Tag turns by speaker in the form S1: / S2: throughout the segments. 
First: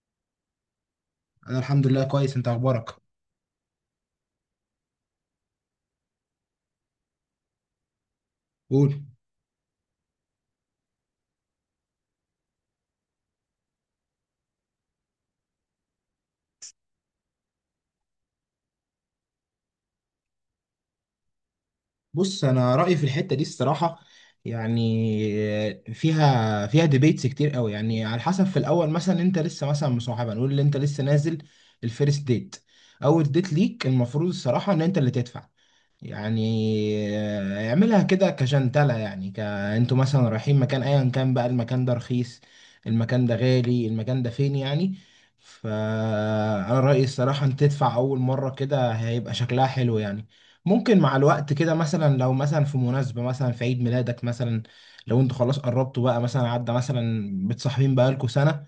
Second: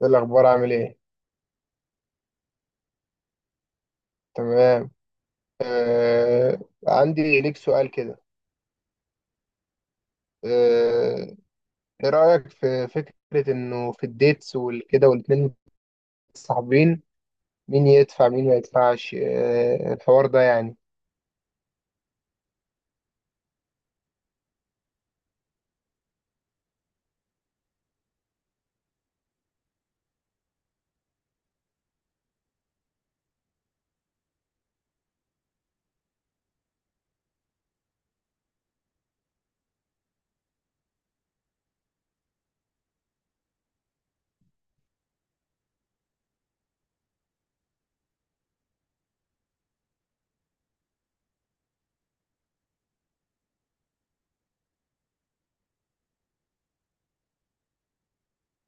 S1: ايه الاخبار، عامل ايه؟
S2: انا الحمد لله كويس. انت اخبارك؟
S1: تمام. آه. عندي ليك سؤال كده.
S2: قول.
S1: آه. ايه رايك في فكره انه في الديتس والكده والاتنين متصاحبين، مين يدفع مين ما يدفعش؟ الحوار ده يعني.
S2: بص، انا رايي في الحته دي الصراحه، يعني فيها ديبيتس كتير قوي، يعني على حسب. في الاول مثلا انت لسه مثلا مصاحبه، نقول ان انت لسه نازل الفيرست ديت. اول ديت ليك المفروض الصراحه ان انت اللي تدفع، يعني اعملها كده كجنتلة، يعني انتوا مثلا رايحين مكان، ايا كان بقى المكان ده رخيص، المكان ده غالي، المكان ده فين، يعني. فانا رأيي الصراحة انت تدفع اول مرة، كده هيبقى شكلها حلو يعني. ممكن مع الوقت كده مثلا لو مثلا في مناسبة، مثلا في عيد ميلادك مثلا، لو انتوا خلاص قربتوا بقى، مثلا عدى مثلا بتصاحبين بقالكوا سنة،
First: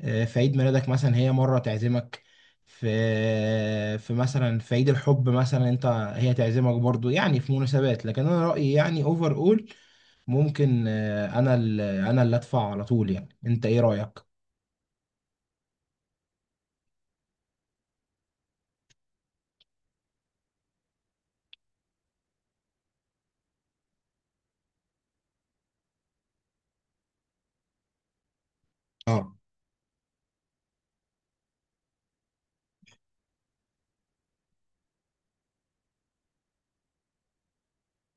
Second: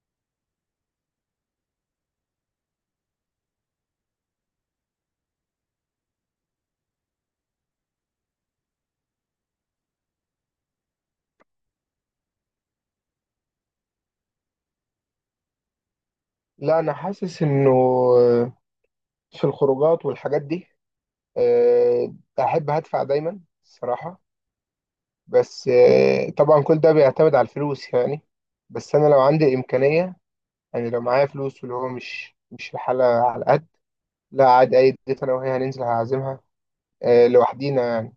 S2: في عيد ميلادك مثلا هي مرة تعزمك، في في مثلا في عيد الحب مثلا انت، هي تعزمك برضو، يعني في مناسبات. لكن انا رأيي يعني اوفر اول، ممكن انا اللي ادفع على طول، يعني انت ايه رأيك؟
S1: لا انا حاسس انه في الخروجات والحاجات دي، آه احب هدفع دايما الصراحه. بس طبعا كل ده بيعتمد على الفلوس يعني. بس انا لو
S2: اه،
S1: عندي امكانيه، يعني لو معايا فلوس واللي هو مش الحاله على قد. لا عادي، أي ديت أنا وهي هننزل هعزمها. لوحدينا يعني.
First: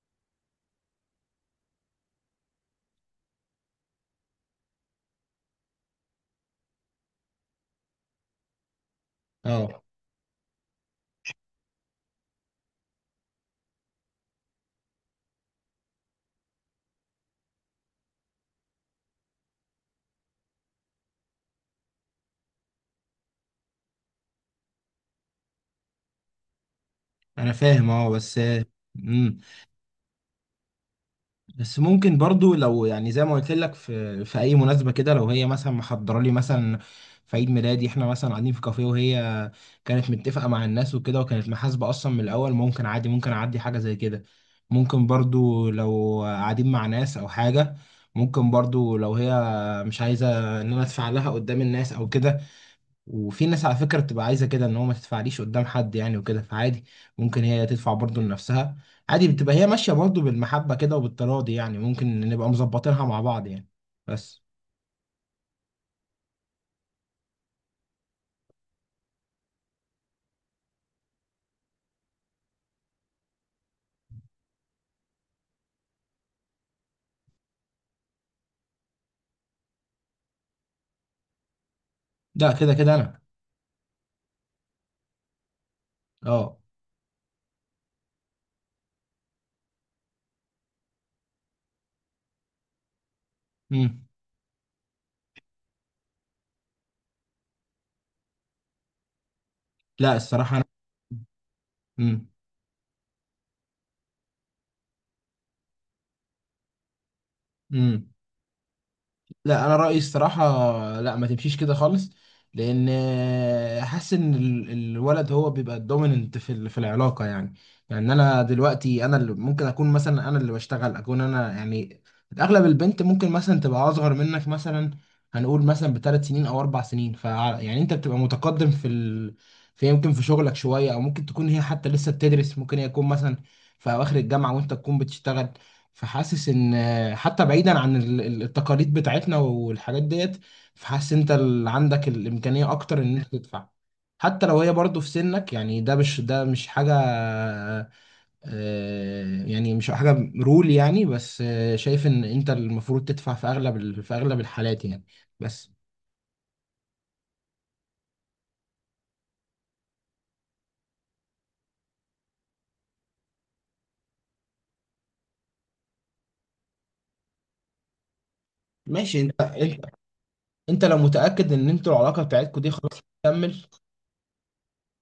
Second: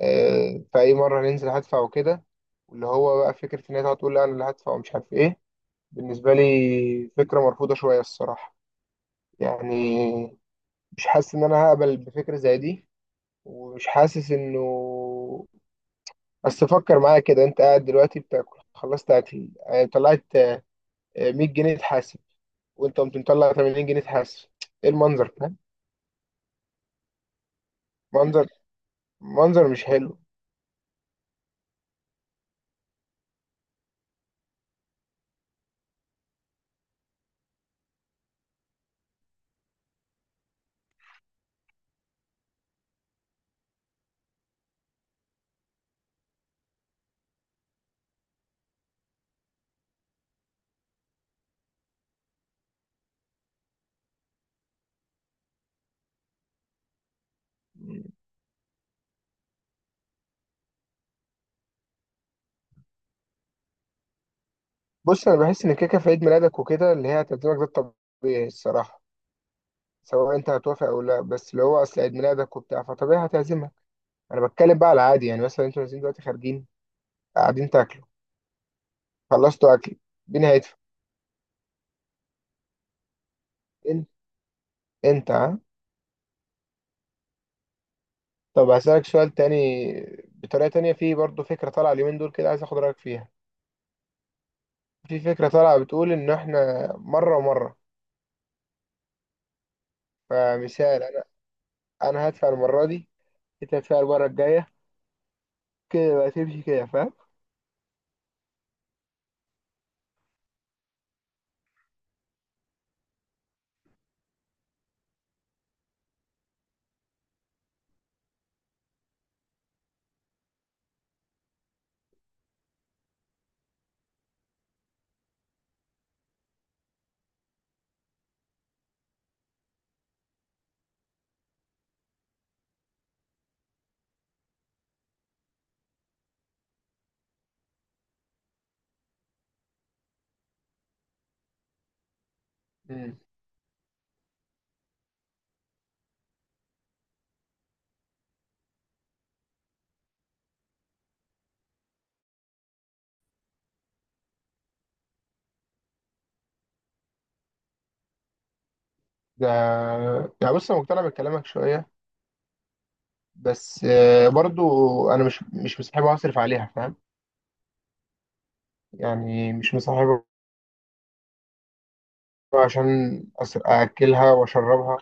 S1: فأي مرة هننزل هدفع وكده. واللي هو بقى فكرة إن هي تقعد تقول لا أنا اللي هدفع ومش عارف إيه، بالنسبة لي فكرة مرفوضة شوية الصراحة
S2: اه،
S1: يعني. مش حاسس إن أنا هقبل بفكرة زي دي، ومش حاسس إنه، بس فكر معايا كده. أنت قاعد دلوقتي بتاكل، خلصت أكل طلعت، 100 جنيه تحاسب، وأنت قمت مطلع 80 جنيه تحاسب. إيه المنظر، فاهم؟
S2: انا فاهم اه، بس
S1: منظر،
S2: امم،
S1: منظر مش حلو.
S2: بس ممكن برضو لو يعني زي ما قلت لك، في اي مناسبه كده، لو هي مثلا محضره لي مثلا في عيد ميلادي، احنا مثلا قاعدين في كافيه وهي كانت متفقه مع الناس وكده، وكانت محاسبه اصلا من الاول، ممكن عادي، ممكن اعدي حاجه زي كده. ممكن برضو لو قاعدين مع ناس او حاجه، ممكن برضو لو هي مش عايزه ان انا ادفع لها قدام الناس او كده. وفي ناس على فكرة بتبقى عايزة كده، ان هو ما تدفعليش قدام حد يعني وكده، فعادي ممكن هي تدفع برضه لنفسها، عادي. بتبقى هي ماشية برضه بالمحبة كده وبالتراضي، يعني ممكن نبقى مظبطينها مع بعض يعني، بس.
S1: بص انا بحس ان كيكه في عيد ميلادك وكده اللي هي تقديمك، ده الطبيعي الصراحه، سواء انت هتوافق او لا. بس اللي هو اصل عيد ميلادك وبتاع، فطبيعي هتعزمك. انا بتكلم بقى على العادي، يعني مثلا انتوا نازلين دلوقتي خارجين قاعدين تاكلوا، خلصتوا اكل، مين هيدفع؟
S2: ده كده كده انا.
S1: انت. انت ها.
S2: اه.
S1: طب هسألك سؤال تاني بطريقه تانية. في برضه فكره طالعه اليومين دول كده، عايز اخد رايك فيها.
S2: امم.
S1: في فكره طالعه بتقول ان احنا مره ومره.
S2: لا الصراحة انا.
S1: فمثال، انا انا
S2: امم.
S1: هدفع المره دي، انت هتدفع المره الجايه، كده بقى تمشي كده. فاهم؟
S2: امم. لا، انا رايي الصراحه لا، ما تمشيش كده خالص. لان حاسس ان الولد هو بيبقى الدوميننت في في العلاقه، يعني. يعني انا دلوقتي انا اللي ممكن اكون، مثلا انا اللي بشتغل، اكون انا يعني اغلب البنت ممكن مثلا تبقى اصغر منك مثلا، هنقول مثلا بثلاث سنين او اربع سنين، يعني انت بتبقى متقدم في في، يمكن في شغلك شويه. او ممكن تكون هي حتى لسه بتدرس، ممكن هي تكون مثلا في اواخر الجامعه وانت تكون بتشتغل. فحاسس ان، حتى بعيدا عن التقاليد بتاعتنا والحاجات ديت، فحاسس انت اللي عندك الامكانيه اكتر ان
S1: إمم.
S2: انت تدفع، حتى لو هي برضه في سنك. يعني ده مش حاجه يعني مش حاجه رول يعني، بس شايف ان انت المفروض تدفع في اغلب في اغلب الحالات يعني، بس.
S1: ده يعني، بص انا مقتنع بكلامك شويه، بس برضو انا مش مصاحبها اصرف عليها، فاهم؟
S2: ماشي، انت
S1: يعني مش
S2: انت
S1: مصاحبها
S2: انت لو متاكد ان انتوا العلاقه بتاعتكم دي خلاص
S1: عشان
S2: هتكمل،
S1: اكلها واشربها.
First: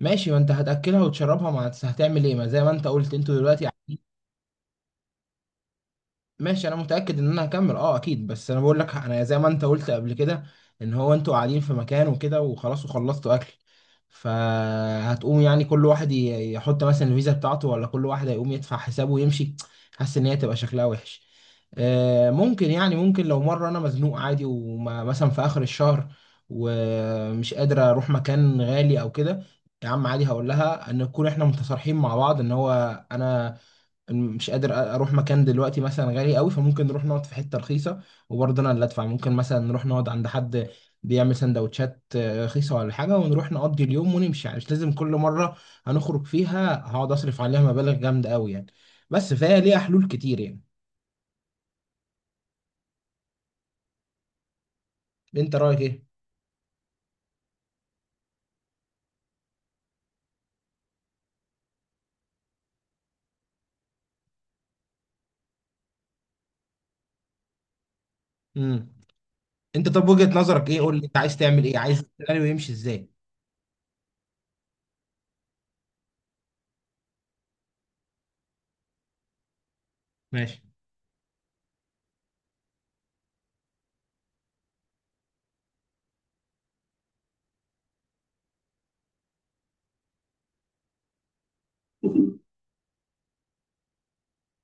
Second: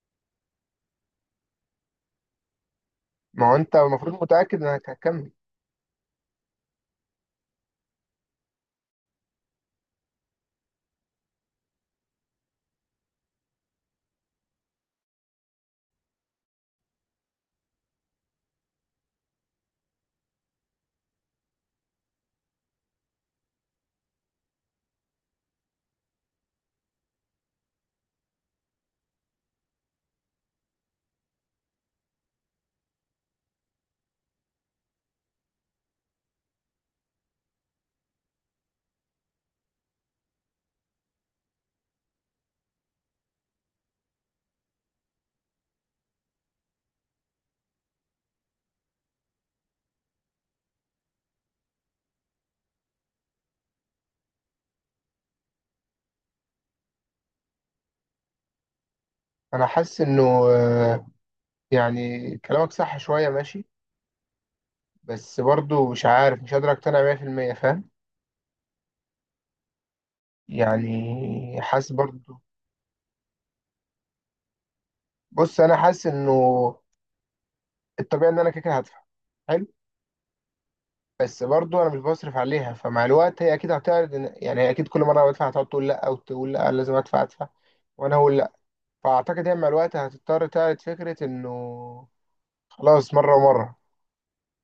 S2: ماشي. ما انت هتاكلها وتشربها، ما هتعمل ايه؟ ما زي ما انت قلت انتوا
S1: ما هو
S2: دلوقتي.
S1: انت المفروض متاكد انك هتكمل.
S2: ماشي، انا متاكد ان انا هكمل، اه اكيد. بس انا بقول لك، انا زي ما انت قلت قبل كده، ان هو انتوا قاعدين في مكان وكده، وخلاص وخلصتوا اكل، فهتقوم يعني كل واحد يحط مثلا الفيزا بتاعته، ولا كل واحد هيقوم يدفع حسابه ويمشي؟ حاسس ان هي تبقى شكلها وحش. ممكن، يعني ممكن لو مره انا مزنوق عادي، ومثلا في اخر الشهر ومش قادر اروح مكان غالي او كده، يا عم عادي هقول لها ان نكون احنا متصارحين مع بعض، ان هو انا مش قادر اروح مكان دلوقتي مثلا غالي قوي، فممكن نروح نقعد في حته رخيصه، وبرضه انا اللي ادفع. ممكن مثلا نروح نقعد عند حد بيعمل سندوتشات رخيصه ولا حاجه، ونروح نقضي اليوم ونمشي. يعني مش لازم كل مره هنخرج فيها هقعد اصرف عليها مبالغ جامده قوي يعني، بس فهي ليها حلول كتير يعني. انت رايك ايه؟
S1: انا حاسس انه، آه، يعني كلامك صح شويه ماشي، بس برضو مش عارف، مش قادر اقتنع 100% فاهم.
S2: امم. انت طب وجهه نظرك ايه؟ قول لي، انت عايز
S1: يعني
S2: تعمل ايه؟
S1: حاسس
S2: عايز
S1: برضو،
S2: السيناريو يمشي ازاي؟
S1: بص انا حاسس انه الطبيعي ان انا كده كده هدفع، حلو؟
S2: ماشي.
S1: بس برضو انا مش بصرف عليها، فمع الوقت هي اكيد هتعرض، يعني هي اكيد كل مره أنا بدفع هتقعد تقول لا، وتقول لا لازم ادفع ادفع، وانا اقول لا. فاعتقد هي مع الوقت هتضطر تعرض فكره انه خلاص مره ومره.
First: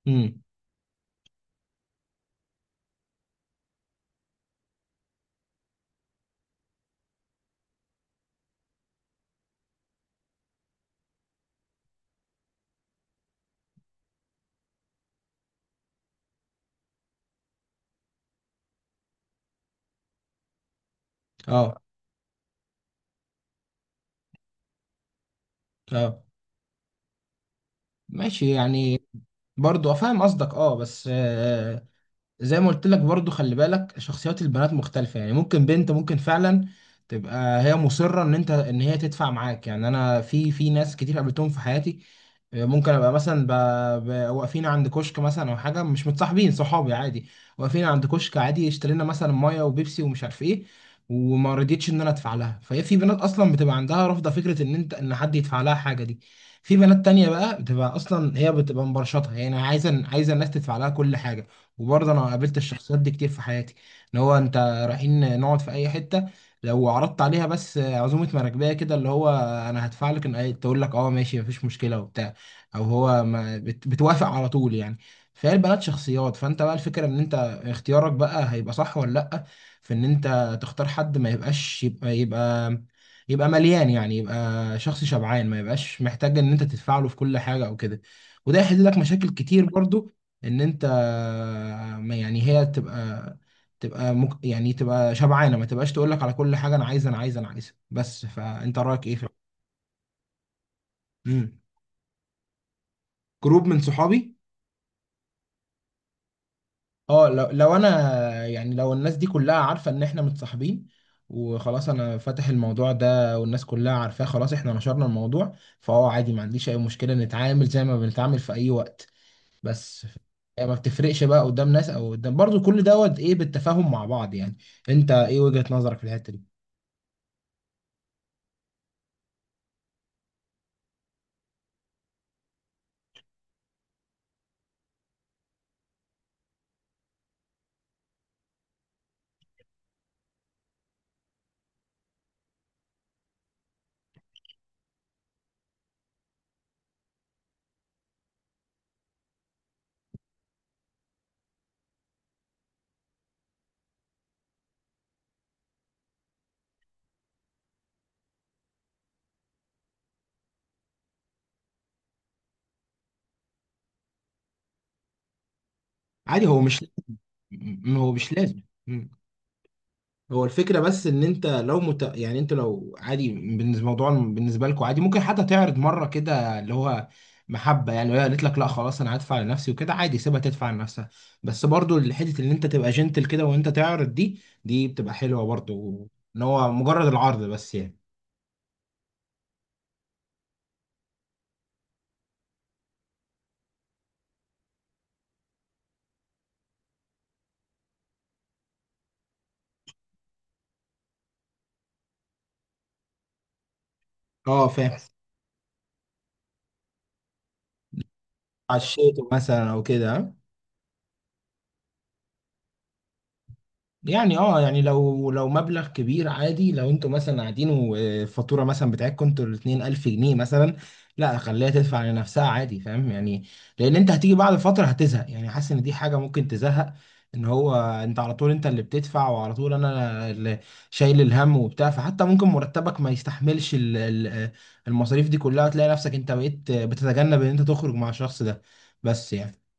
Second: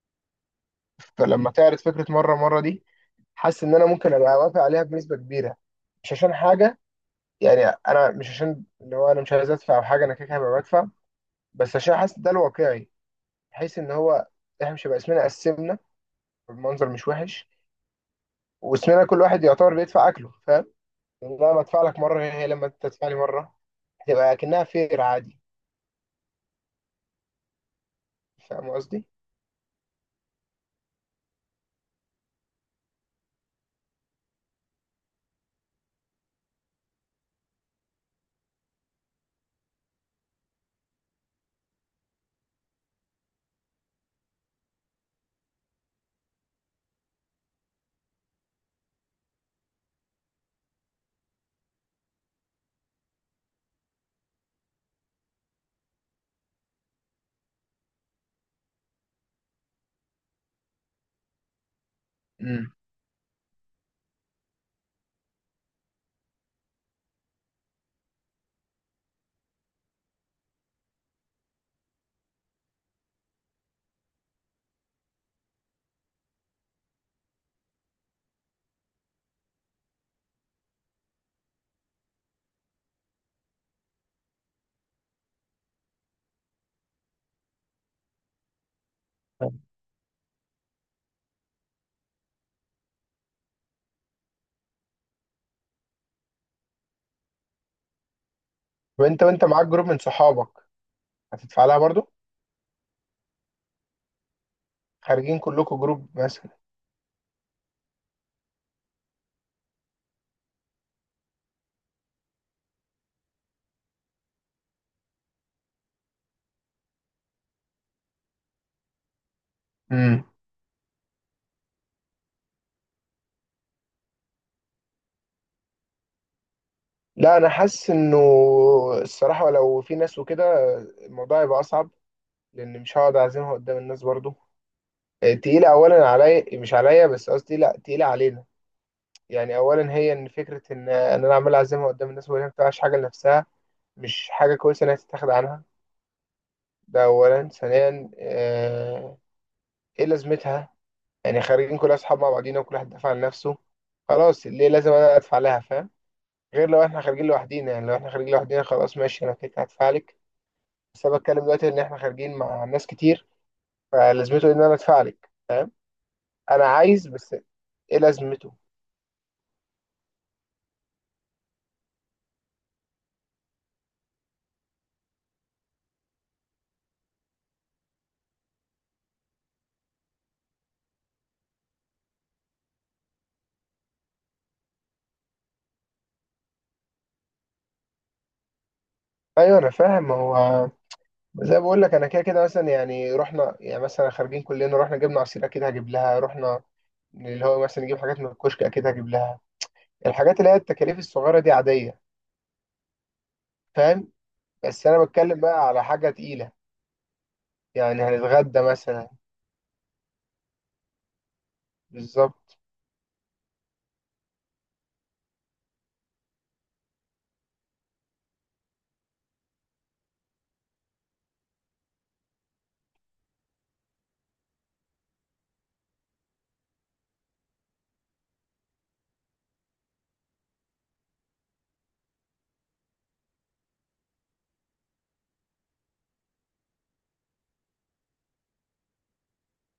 S2: امم.
S1: فلما تعرض فكره مره ومره دي، حاسس ان انا ممكن ابقى وافق عليها بنسبه كبيره، مش عشان حاجه، يعني انا مش عشان اللي هو انا مش عايز ادفع او حاجه، انا كده كده هبقى بدفع، بس عشان حاسس ده الواقعي. بحيث ان هو احنا مش هيبقى اسمنا قسمنا بالمنظر مش وحش، واسمنا كل واحد يعتبر بيدفع اكله، لا ما ادفع
S2: اه.
S1: لك مره هي لما انت تدفع لي مره، هتبقى اكنها فير عادي.
S2: اه، ماشي
S1: فاهم
S2: يعني.
S1: قصدي؟
S2: برضو فاهم قصدك، اه بس زي ما قلت لك، برضو خلي بالك شخصيات البنات مختلفة، يعني ممكن بنت ممكن فعلا تبقى هي مصرة ان انت، ان هي تدفع معاك يعني. انا في في ناس كتير قابلتهم في حياتي، ممكن ابقى مثلا واقفين عند كشك مثلا او حاجه، مش متصاحبين، صحابي عادي، واقفين عند كشك عادي، اشترينا مثلا ميه وبيبسي ومش عارف ايه، وما رضيتش ان انا ادفع لها. فهي في بنات اصلا بتبقى عندها رافضه فكره ان انت، ان حد يدفع لها حاجه دي. في بنات تانية بقى بتبقى اصلا هي بتبقى مبرشطها، يعني عايزه، عايزه الناس تدفع لها كل حاجه، وبرضه انا قابلت
S1: امم.
S2: الشخصيات دي كتير في حياتي، اللي هو انت رايحين نقعد في اي حته، لو عرضت عليها بس عزومه مراكبيه كده، اللي هو انا هدفع لك، ان تقول لك اه ماشي مفيش مشكله وبتاع، او هو ما بتوافق على طول يعني. فهي البنات شخصيات، فانت بقى الفكره ان انت اختيارك بقى هيبقى صح ولا لا. في ان انت تختار حد ما يبقاش يبقى مليان، يعني يبقى شخص شبعان، ما يبقاش محتاج ان انت تدفع له في كل حاجه او كده، وده يحل لك مشاكل كتير برضو، ان انت ما يعني هي تبقى، تبقى يعني تبقى شبعانه، ما تبقاش تقول لك على كل حاجه انا عايزه انا عايزه انا عايزه، بس. فانت رايك ايه
S1: وانت
S2: في؟
S1: وانت معاك جروب من صحابك،
S2: مم.
S1: هتدفع لها برضو؟
S2: جروب من صحابي؟
S1: خارجين كلكم جروب مثلا.
S2: اه، لو انا يعني لو الناس دي كلها عارفه ان احنا متصاحبين، وخلاص انا فاتح الموضوع ده والناس كلها عارفاه، خلاص احنا نشرنا الموضوع، فهو عادي ما عنديش اي مشكله. نتعامل زي ما بنتعامل في اي وقت، بس
S1: امم.
S2: هي ما بتفرقش بقى قدام ناس او قدام، برضو كل دوت ايه بالتفاهم مع بعض يعني. انت ايه وجهة نظرك في الحته دي؟
S1: لا انا حاسس انه الصراحه لو في ناس وكده، الموضوع هيبقى اصعب، لان مش هقعد اعزمها قدام الناس برضو. تقيله، اولا عليا، مش عليا بس، قصدي لا تقيله علينا، يعني اولا هي ان فكره ان انا عمال اعزمها قدام الناس وهي ما بتعملش حاجه لنفسها مش حاجه كويسه انها تتاخد عنها. ده أولا. ثانيا، إيه لازمتها؟ يعني خارجين كل أصحاب مع بعضينا وكل واحد دافع عن نفسه، خلاص ليه لازم أنا أدفع لها، فاهم؟ غير لو إحنا خارجين لوحدينا، يعني لو إحنا خارجين لوحدينا خلاص ماشي أنا كده كده هدفع لك. بس أنا بتكلم دلوقتي إن إحنا خارجين مع ناس كتير، فلازمته إن أنا أدفع لك؟
S2: عادي، هو
S1: أنا
S2: مش،
S1: عايز بس، إيه
S2: هو مش
S1: لازمته؟
S2: لازم. هو الفكرة بس ان انت لو يعني انت لو عادي، بالنسبة الموضوع بالنسبة لكم عادي، ممكن حتى تعرض مرة كده، اللي هو محبة يعني. لو هي قالت لك لا خلاص انا هدفع لنفسي وكده، عادي، سيبها تدفع لنفسها. بس برضو الحتة اللي انت تبقى جنتل كده وانت تعرض دي بتبقى حلوة برضو، ان هو مجرد العرض بس يعني.
S1: أيوه أنا فاهم. هو زي ما بقول لك أنا كده كده مثلا، يعني رحنا، يعني مثلا خارجين كلنا رحنا جبنا عصير أكيد هجيب لها، رحنا اللي هو مثلا نجيب حاجات من الكشك أكيد هجيب لها. الحاجات اللي هي التكاليف الصغيرة دي عادية، فاهم؟
S2: اه
S1: بس
S2: فاهم.
S1: أنا بتكلم بقى على حاجة تقيلة، يعني هنتغدى
S2: على
S1: مثلا.
S2: الشيء مثلا او كده،
S1: بالظبط.
S2: يعني اه، يعني لو مبلغ كبير عادي. لو انتوا مثلا قاعدين والفاتوره مثلا بتاعتكم انتوا الاتنين 1000 جنيه مثلا، لا خليها تدفع لنفسها عادي، فاهم يعني. لان انت هتيجي بعد فتره هتزهق، يعني حاسس ان دي حاجه ممكن تزهق، ان هو انت على طول انت اللي بتدفع، وعلى طول انا اللي شايل الهم وبتاع. فحتى ممكن مرتبك ما يستحملش المصاريف دي كلها، وتلاقي نفسك انت بقيت بتتجنب ان انت تخرج مع الشخص ده، بس يعني